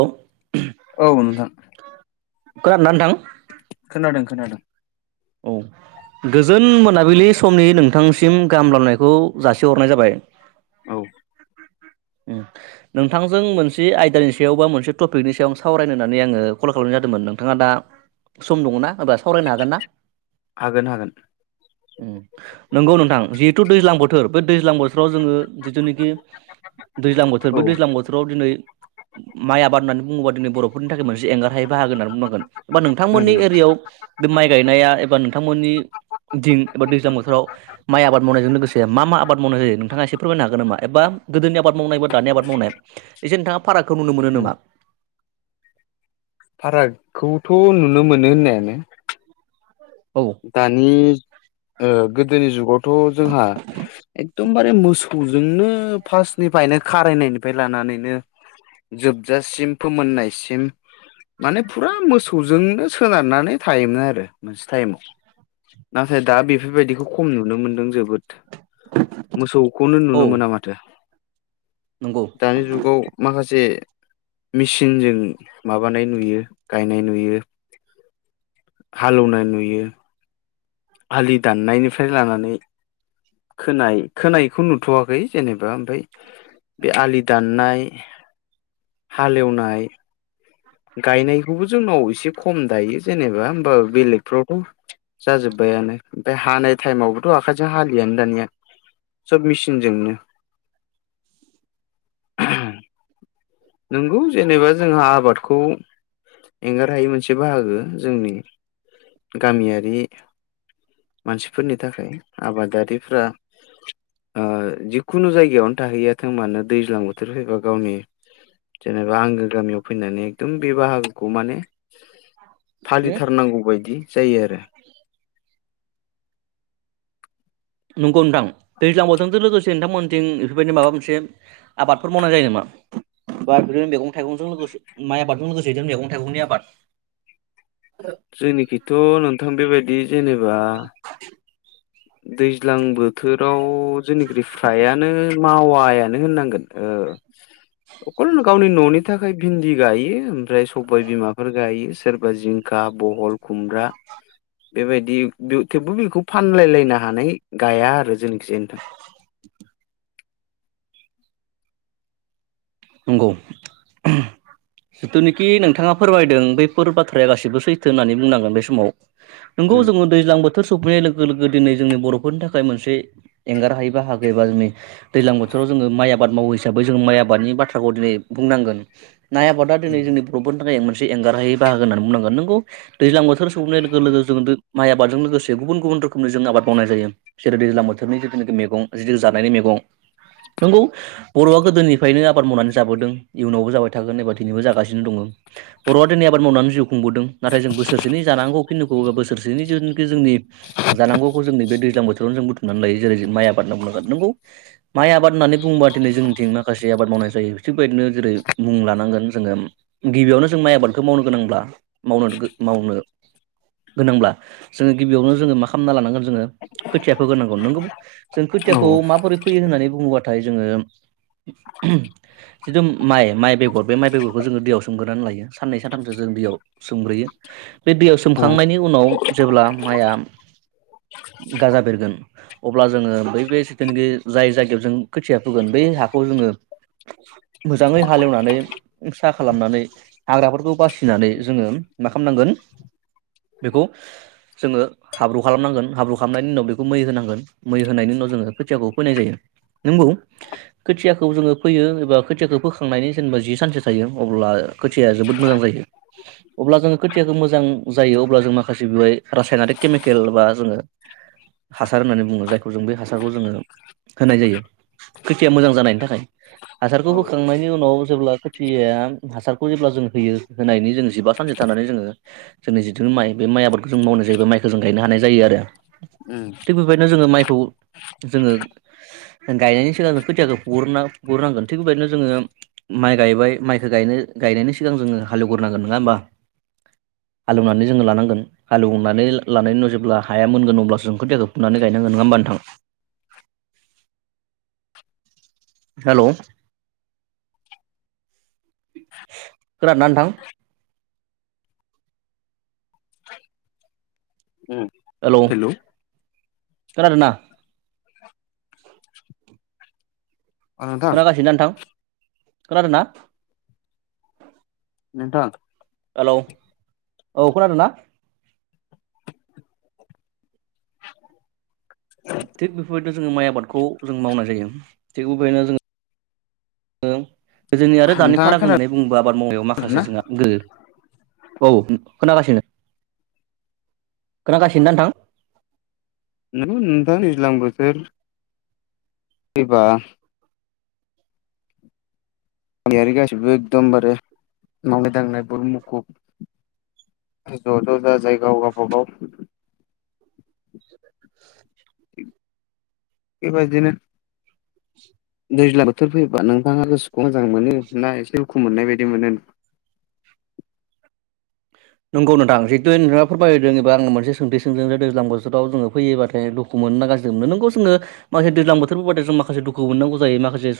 औ। औ नोंथां। खोनादोंना नोंथां? खोनादों खोनादों। औ, गोजोन मोनाबिलि समनि नोंथांसिम गाहाम हामब्लाबनायखौ जासिहरनाय जाबाय। औ। [unintelligible] नोंथांजों मोनसे आयदानि सायाव बा मोनसे टपिकनि सायाव सावरायनो होननानै आङो कल खालामनाय जादोंमोन। नोंथाङा दा सम दङना एबा सावरायनो हागोन ना? हागोन हागोन। औ। नोंगौ नोंथां। जिहेतु दैज्लां बोथोर बे दैज्लां बोथोराव जोङो जिथुनिखि दैज्लां बोथोर औ बे दैज्लां बोथोराव दिनै माइ आबाद होननानै बुङोबा दिनै बर'फोरनि थाखाय मोनसे एंगारहायै बाहागो होननानै बुंनांगोन। एबा उम नोंथांमोननि एरियायाव बे माइ गायनाया एबा नोंथांमोननि [unintelligible] एबा दैज्लां बोथोराव माइ आबाद मावनायजों लोगोसे मा मा आबाद मावनाय जायो नोंथाङा एसे फोरमायनो हागोन नामा? एबा गोदोनि आबाद मावनाय बा दानि आबाद मावनाया एसे नोंथाङा फारागखौ नुनो मोनो उम नामा? फारागखौथ' नुनो मोनो होननायानो। औ दानि गोदोनि जुगावथ' जोंहा एखदमबारे मोसौजोंनो फार्स्टनिफ्रायनो खारायनायनिफ्राय लानानैनो जोबजासिम फोमोननायसिम माने फुरा मोसौजोंनो सोनारनानै थायोमोन आरो मोनसे टाइमाव। नाथाय दा बेफोरबायदिखौ खम नुनो मोनदों जोबोद मोसौखौनो औ नुनो मोना माथो। नंगौ। दानि जुगाव माखासे मिसिनजों माबानाय नुयो गायनाय नुयो हालोवनाय नुयो आलि दाननायनिफ्राय लानानै खोनाय खोनायखौ नुथ'वाखै जेनेबा ओमफ्राय बे आलि दाननाय हालेवनाय गायनायखौबो जोंनाव एसे खम दायो जेनेबा होमबा बेलेगफ्रावथ' जाजोब्बायानो ओमफाय हानाय टाइमावबोथ' आखाइजों हालियानो दानिया सोब मिचिनजोंनो नोंगौ जेनेबा जोंहा आबादखौ एंगार हायि मोनसे बाहागो जोंनि गामियारि मानसिफोरनि थाखाय आबादारिफ्रा ओ जिखुनु जायगायावनो थाहैया थों मानो दैज्लां बोथोर फैबा गावनि जेनेबा आंगो गामियाव फैनानै एकदम बे बाहागोखौ माने उम फालिथारनांगौ बायदि जायो आरो नंगौ नोंथां दैज्लां बोथोरजों लोगोसे नोंथांमोनथिं इफोरबायदि माबा मोनसे आबादफोर मावनाय जायो नामा? बा बिदिनो मैगं थाइगंजों लोगोसे माइ आबादजों लोगोसे बिदिनो मैगं थाइगंनि आबाद जोंनिखैथ' नोंथां बेबायदि जेनेबा [inaudible] दैज्लां बोथोराव जोंनिख्रुइ फ्रायानो मावायानो होननांगोन ओ अखल गावनि न'नि थाखाय भिन्दि गायो ओमफ्राय सबाय बिमाफोर गायो सोर [unintelligible] जिंखा बहल खुमब्रा बेबायदि थेवबो बेखौ फानलायलाय नाहानै गाया आरो जोंनिखिजाय नोंथां नंगौ जिथुनिखि नोंथाङा फोरमायदों बैफोर बाथ्राया गासिबो सैथो होननानै बुंनांगोन बे समाव नोंगौ उम जों दैज्लां बोथोर सौफैनाय लोगो लोगो दिनै जोंनि बर'फोरनि थाखाय मोनसे एंगारहायि बाहागो एबा जोंनि दैज्लां बोथोराव जोङो माइ आबाद मावो हिसाबै जों माइ आबादनि बाथ्राखौ दिनै बुंनांगोन माइ आबादा दिनै जोंनि बर'फोरनि थाखाय मोनसे एंगारहायै बाहागो होननानै बुंनांगोन नोंगौ दैज्लां बोथोर खौनो लोगो लोगो जों दो माइ आबादजों लोगोसे गुबुन गुबुन रोखोमनि जों आबाद मावनाय जायो बिसोरो दैजां बोथोरनि जिथुनिखि मेगं जिथु जानायनि मेगं नंगौ बर'आ गोदोनिफ्रायनो आबाद मावनानै जाबोदों इयुनावबो जाबाय थागोन एबा दिनैबो जागासिनो दङ बर'आ दिनै आबाद मावनानै जिउ खुंबोदों नाथाय जों बोसोरसेनि जानांगौखिनिखौ बोसोरसेनि [unintelligible] जोंनि जानांगौखौ जों नैब दैज्लां बोथोरावनो जों बुथुमनानै लायो जेरै माइ आबाद होनना बुंनांगोन नोंगौ माइ आबाद होननानै बुङोबा दिनै जोंनिथिं माखासे आबाद मावनाय जायो थिग बायदिनो जेरै मुं लानांगोन जोङो गिबियावनो जों माइ आबादखौ मावनो गोनांब्ला मावनो गो मावनो गोनांब्ला जोङो गिबियावनो जोङो मा खालामना लानांगोन जोङो खोथिया फोगोरनांगौ नंगौ जों औ खोथियाखौ माबोरै फोगो फोयो होननानै बुङोब्लाथाय जोङो जिथु माइ माइ बेगर बे माइ बेगरखौ जोङो दैयाव सोमगोरनानै लायो साननै सानथामसो जों दैयाव सोमग्रोयो बे दैयाव सोमखांनायनि उनाव जेब्ला माइया गाजा बेरगोन अब्ला जोङो बै बे सिखोन [unintelligible] जाय जायगायाव जों खोथिया फोगोन बै हाखौ जोङो मोजाङै हालेवनानै [unintelligible] खालामनानै हाग्राफोरखौ बासिनानै जोङो मा खालामनांगोन बेखौ जोङो हाब्रु खालामनांगोन हाब्रु खालामनायनि उनाव बेखौ मै होनांगोन मै होनायनि उनाव जोङो खोथियाखौ फोनाय जायो नोंगौ खोथियाखौ जोङो फोयो एबा खोथियाखौ फोखांनायनि जेनेबा जि सानसे थायो अब्ला खोथियाया जोबोद मोजां जायो अब्ला जोङो खोथियाखौ मोजां जायो अब्ला जों माखासे बेवहाय रासायनारिक केमिकेल बा जोङो हासार होननानै बुङो जायखौ जों बे हासारखौ जोङो होनाय जायो खोथिया मोजां जानायनि थाखाय हासारखौ औ होखांनायनि उनाव जेब्ला खोथिया हासारखौ जेब्ला जों होयो होनायनि जो जिबा सानसे थानानै जोङो जोंनि जिथुनि माइ बे माइ आबादखौ जों मावनाय जायो माइखौ जों गायनो हानाय जायो आरो उम थिग बेबायदिनो जोङो माइखौ जोङो गायनायनि सिगां जों खोथियाखौ हुग्रनांगोन थिग बेबायदिनो जोङो माइ गायबाय माइखौ गायनो गायनायनि सिगां जोङो हालेवग्रोनांगोन नङा होमबा हालौवनानै जोङो लानांगोन हालेवनानै लानाय न' जेब्ला हाया मोनगोन अब्लासो खोथियाखौ फुनानै गायनांगोन नङा होमबा नोंथां हेल' खोनादोंना नोंथां उम हेलौ खोनादोंना [inaudible] नोंथां खोनागासिनोना नोंथां खोनादोंना? नोंथां हेल' औ खोनादों ना? थिग बेफोरबायदिनो जोङो माइ आबादखौ जों मावनाय जायो थिग उबायनो जों ओ गोदोनि आरो दानि फाराग खोनादों होननानै बुङोबो आबाद मावनायाव ना माखासे जोंहा गो औ खोनागासिनो खोनागासिनो ना नोंथां नों नोंथांनोस लां बोसोर गैबा गामियारि गासिबो एकदमबारे मावनाय दांनाय ब मुखुब ज' ज' ज' जायगायाव गावबागाव [unintelligible] बे बायदिनो दैज्लां बोथोर फैयोबा नोंथाङा गोसोखौ मोजां मोनो ना एसे दुखु मोननाय बायदि मोनो नंगौ नोंथां जिहेथु नोंथाङा फोरमायदों एबा आं मोनसे सोंथि सोंदों दैज्लां बोथोरावो फैयो बाथाय [unintelligible] नंगौ जोङो माखासे दैज्लां बोथोरबो बादि जों माखासे दुखु मोननांगौ जायो माखासे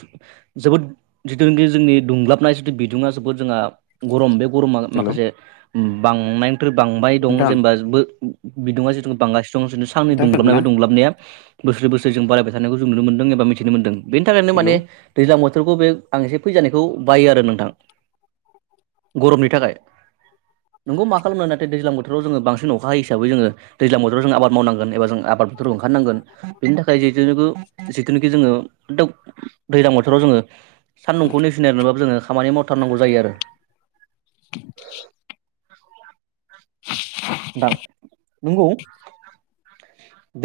जोबोद जिथुनाखि जोंनि दुंग्लाबनाय जिथु बिदुङा जोबोद जोंहा गरम बे गरमा हेल' माखासे बांनायनिफ्राय बांबाय दं नोंथां जेनेबा बिदुङा जिथु बांगासिनो दं साननि नोंथाङा दुंग्लाबनाय बे खोनादोंना दुंग्लाबनाया बोसोरै बोसोर जों बारायबाय थानायखौ जों नुनो मोनदों एबा मिथिनो मोनदों बिनि थाखायनो हेलौ माने दैज्लां बोथोरखौ बे आं एसे फैजानायखौ बायो आरो नोंथां गरमनि थाखाय नंगौ मा खालामनो नाथाय दैज्लां बोथोराव जों बांसिन अखा हिसाबै जों दैज्लां बोथोराव जों आबाद मावनो एबा जों आबाद फोथाराव ओंखारनांगोन बेनि थाखाय जेजों जिथुनाखि जोङो दैज्लां बोथोराव जोङो सान्दुंखौ नेनायबाबो जोङो खामानि मावथ थारनांगौ जायो आरो [unintelligible] नोंथां नंगौ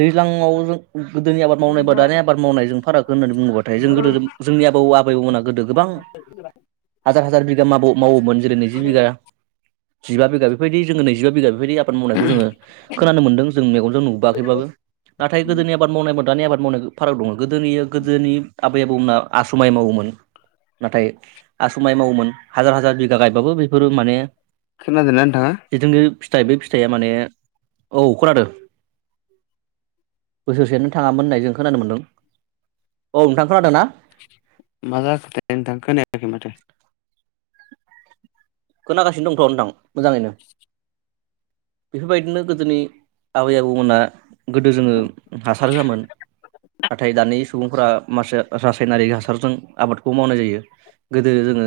दैज्लां मावनो गोदोनि आबाद मावनाय बा दानि आबाद मावनायजों फाराग होन्नानै बुङोबाथाय जों गोदो जोंनि आबौ आबैमोना गोदो गोबां [unintelligible] हाजार हाजार बिगा माव मावोमोन जेरै नैजि बिघा जिबा बिगा बेफोरबायदि जो नैजिबा बिघा बेबायदि [unintelligible] मावनायखौ जोङो खोनानो मोनदों जों मेगनजों नुबोआखैबाबो नाथाय गोदोनि आबाद मावनायमोन दानि आबाद मावनाय फाराग दङ गोदोनि गोदोनि आबै आबौमोनना आसुमाय मावोमोन नाथाय आसु माइ मावोमोन हाजार हाजार बिगा गायबाबो बेफोरो माने खोनादोंना नोंथाङा जिथु फिथाइ बे फिथाइया माने औ खोनादों - बोसोरसे नो थाङामोन होननाय जों खोनानो मोनदों औ नोंथां खोनादों ना? मा जाखोथाय नोंथां खोनायाखै माथो। खोनागासिनो दंथ' नोंथां मोजाङैनो। बेफोरबायदिनो गोदोनि आबै आबौमोनहा गोदो जोङो हासार होआमोन नाथाय दानि सुबुंफोरा माखासे रासायनारिक हासारजों आबादखौ मावनाय जायो गोदो जोङो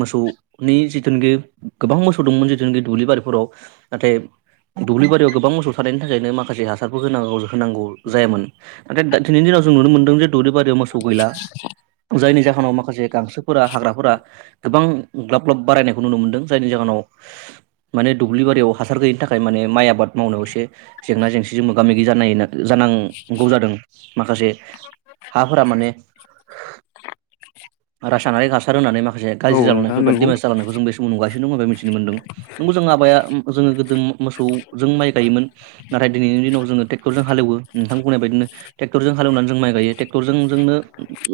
मोसौ नि जिथुनाखि मोसौ दंमोन जिथुनाखि दुब्लि बारिफोराव नाथाय दुब्लि बारियाव गोबां मोसौ थानायनि थाखायनो माखासे हासारफोर होनांगौ होनांगौ जायामोन। नाथाइ दिनैनि दिनाव जों नुनो मोन्दों जे दुब्लि बारियाव मोसौ गैला जायनि जाहोनाव माखासे गांसोफोरा हाग्राफोरा गोबां ग्लाब ग्लाब बारायनायखौ नुनो मोन्दों जायनि जाहोनाव माने दुब्लि बारियाव हासार गैयिनि थाखाय माने माइ आबाद मावनायाव एसे जेंना जेंसिजों मोगा मोगि जानाय जानांगौ जादों। माखासे हाफोरा माने रासानारि हासार होननानै माखासे औ गाज्रि नोंथां जालांनाय बा नंगौ देमेज जालनायखौ जों बे नुगासिनो दं बे मिथिनो मोनदों नंगौ जों माबाया जोङो गोदो मोसौ जों माइ गायोमोन नाथाय दिनैनि दिनाव जोङो ट्रेक्टरजों हालेवो। नोंथां बुंनाय बायदिनो ट्रेक्टरजों हालेवनानै जों माइ गायो ट्रेक्टरजों जोंनो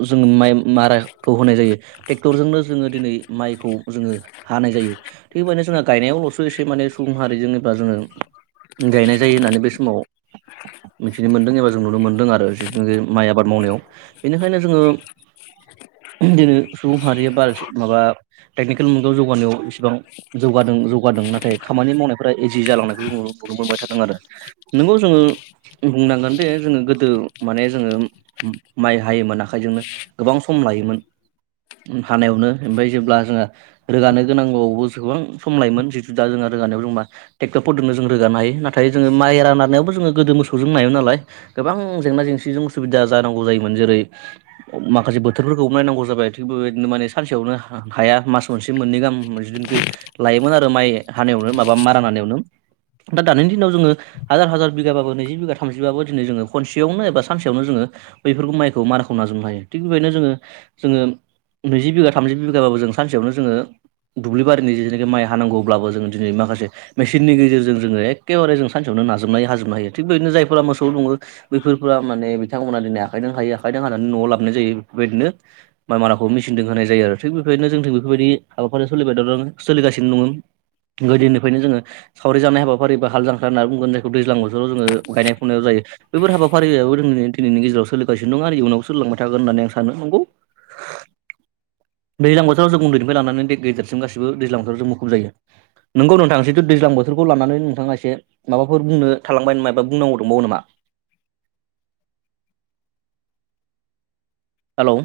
जों माइ मारा खौ होनाय जायो ट्रेक्टरजोंनो जोङो दिनै माइखौ जोङो हानाय जायो। थिग बेबायदिनो जोंहा गायनायावल'सो एसे माने सुबुं हारिजोंनो बा जोङो गायनाय जायो होननानै बे समाव मिथिनो मोन्दों एबा जों नुनो मोनदों आरो जथु माइ आबाद मावनायाव बेनिखायनो जोङो दिनै सुबुं माहारिया बार माबा टेकनिकेल मुगायाव जौगानायाव इसिबां जौगादों जौगादों नाथाय खामानि मावनायफोरख इजि जालांनायखौ जङ नुनो मोनबाय थादों आरो। नोंगौ जोङो बुंनांगोन बे जोङो गोदो माने जोङो माइ हायोमोन आखाइजोंनो गोबां सम लायोमोन। हानायावनो ओमफ्राय जेब्ला जोङो रोगानो गोनांगौआवबो गोबां सम लायोमोन जिथु दा जोंहा रोगानायाव जों मा ट्रेक्टरफोरजोंनो जों रोगानो हायो नाथाय जोङो माइरा नानायावबो जोङो गोदो मोसौजों नायोमोन नालाय गोबां जेंना जेंसिजोंसुबिदा जानांगौ जायोमोन जेरै माखासे बोथोरफोरखौ नायनांगौ जाबाय थिग बेबायदिनो माने सानसेयावनो हाया मास मोनसे मोननै गाहाम जिथुनिखि लायोमोन आरो माइ हानायावनो माबा मारा हानायावनो दा दानि दिनाव जोङो हाजार हाजार बिगाबो नैजि बिघा थामजि बिगाबाबो दिनै जोङो खनसेयावनो बा सानसेयावनो जोङो बैफोरखौ माइखौ माराखौ नाजोबनो हायो थिग बेबायदिनो जोङो जोङो नैजि बिघा थामजि बिगाबाबो जों सानसेयावनो जोङो दुब्लि बारिनि जेथुनोखि माइ हानांगौब्लाबो जोङो दिनै माखासे मेसिननि गेजेरजों जोङो एखेबारे जों सानसेनो नाजाबनाय हाजोबनो हायो थिग बेबायदिनो जायफोरा मोसौ दङो बैफोरफोरा माने बिथांमोना दिनै आखाइजों हायो आखाइजों हानानै न'आव लाबाय जायो बेफोरबायदिनो माइ माराखौ मिसिनजों होनाय जायो आरो थिग बेबायदिनो जोंथिं बेफोरबायदि हाबाफारिया सोलिबाय थादों सोलिगासिनो दङ। गोदोनिफ्रायनो जोङो सावरि जानाय हाबाफारिबो हाल जानखां होननानै बुंगोन जायखौ दैज्लां बोथोराव जोङो गायनाय फुंनायाव जाय बैफोर हाबाफारियाबो जोंनि दिनैनि गेजेराव सोलिगासिनो दङ' आरो इयुनावबो सोलिलांबाय थागोन होनना आं सानो नंगौ। दैज्लां बोथोराव जों उन्दैनिफ्राय लानानै दै गेजेरसिम गासिबो दैज्लां बोथोराव जों मुखुब जायो। नोंगौ नोंथाङा जिथु दैज्लां बोथोरखौ लानानै नोंथाङा एसे माबाफोर बुंनो थालांबाय नामाायबा बुंनांगौ दंबावो नामा? हेलौ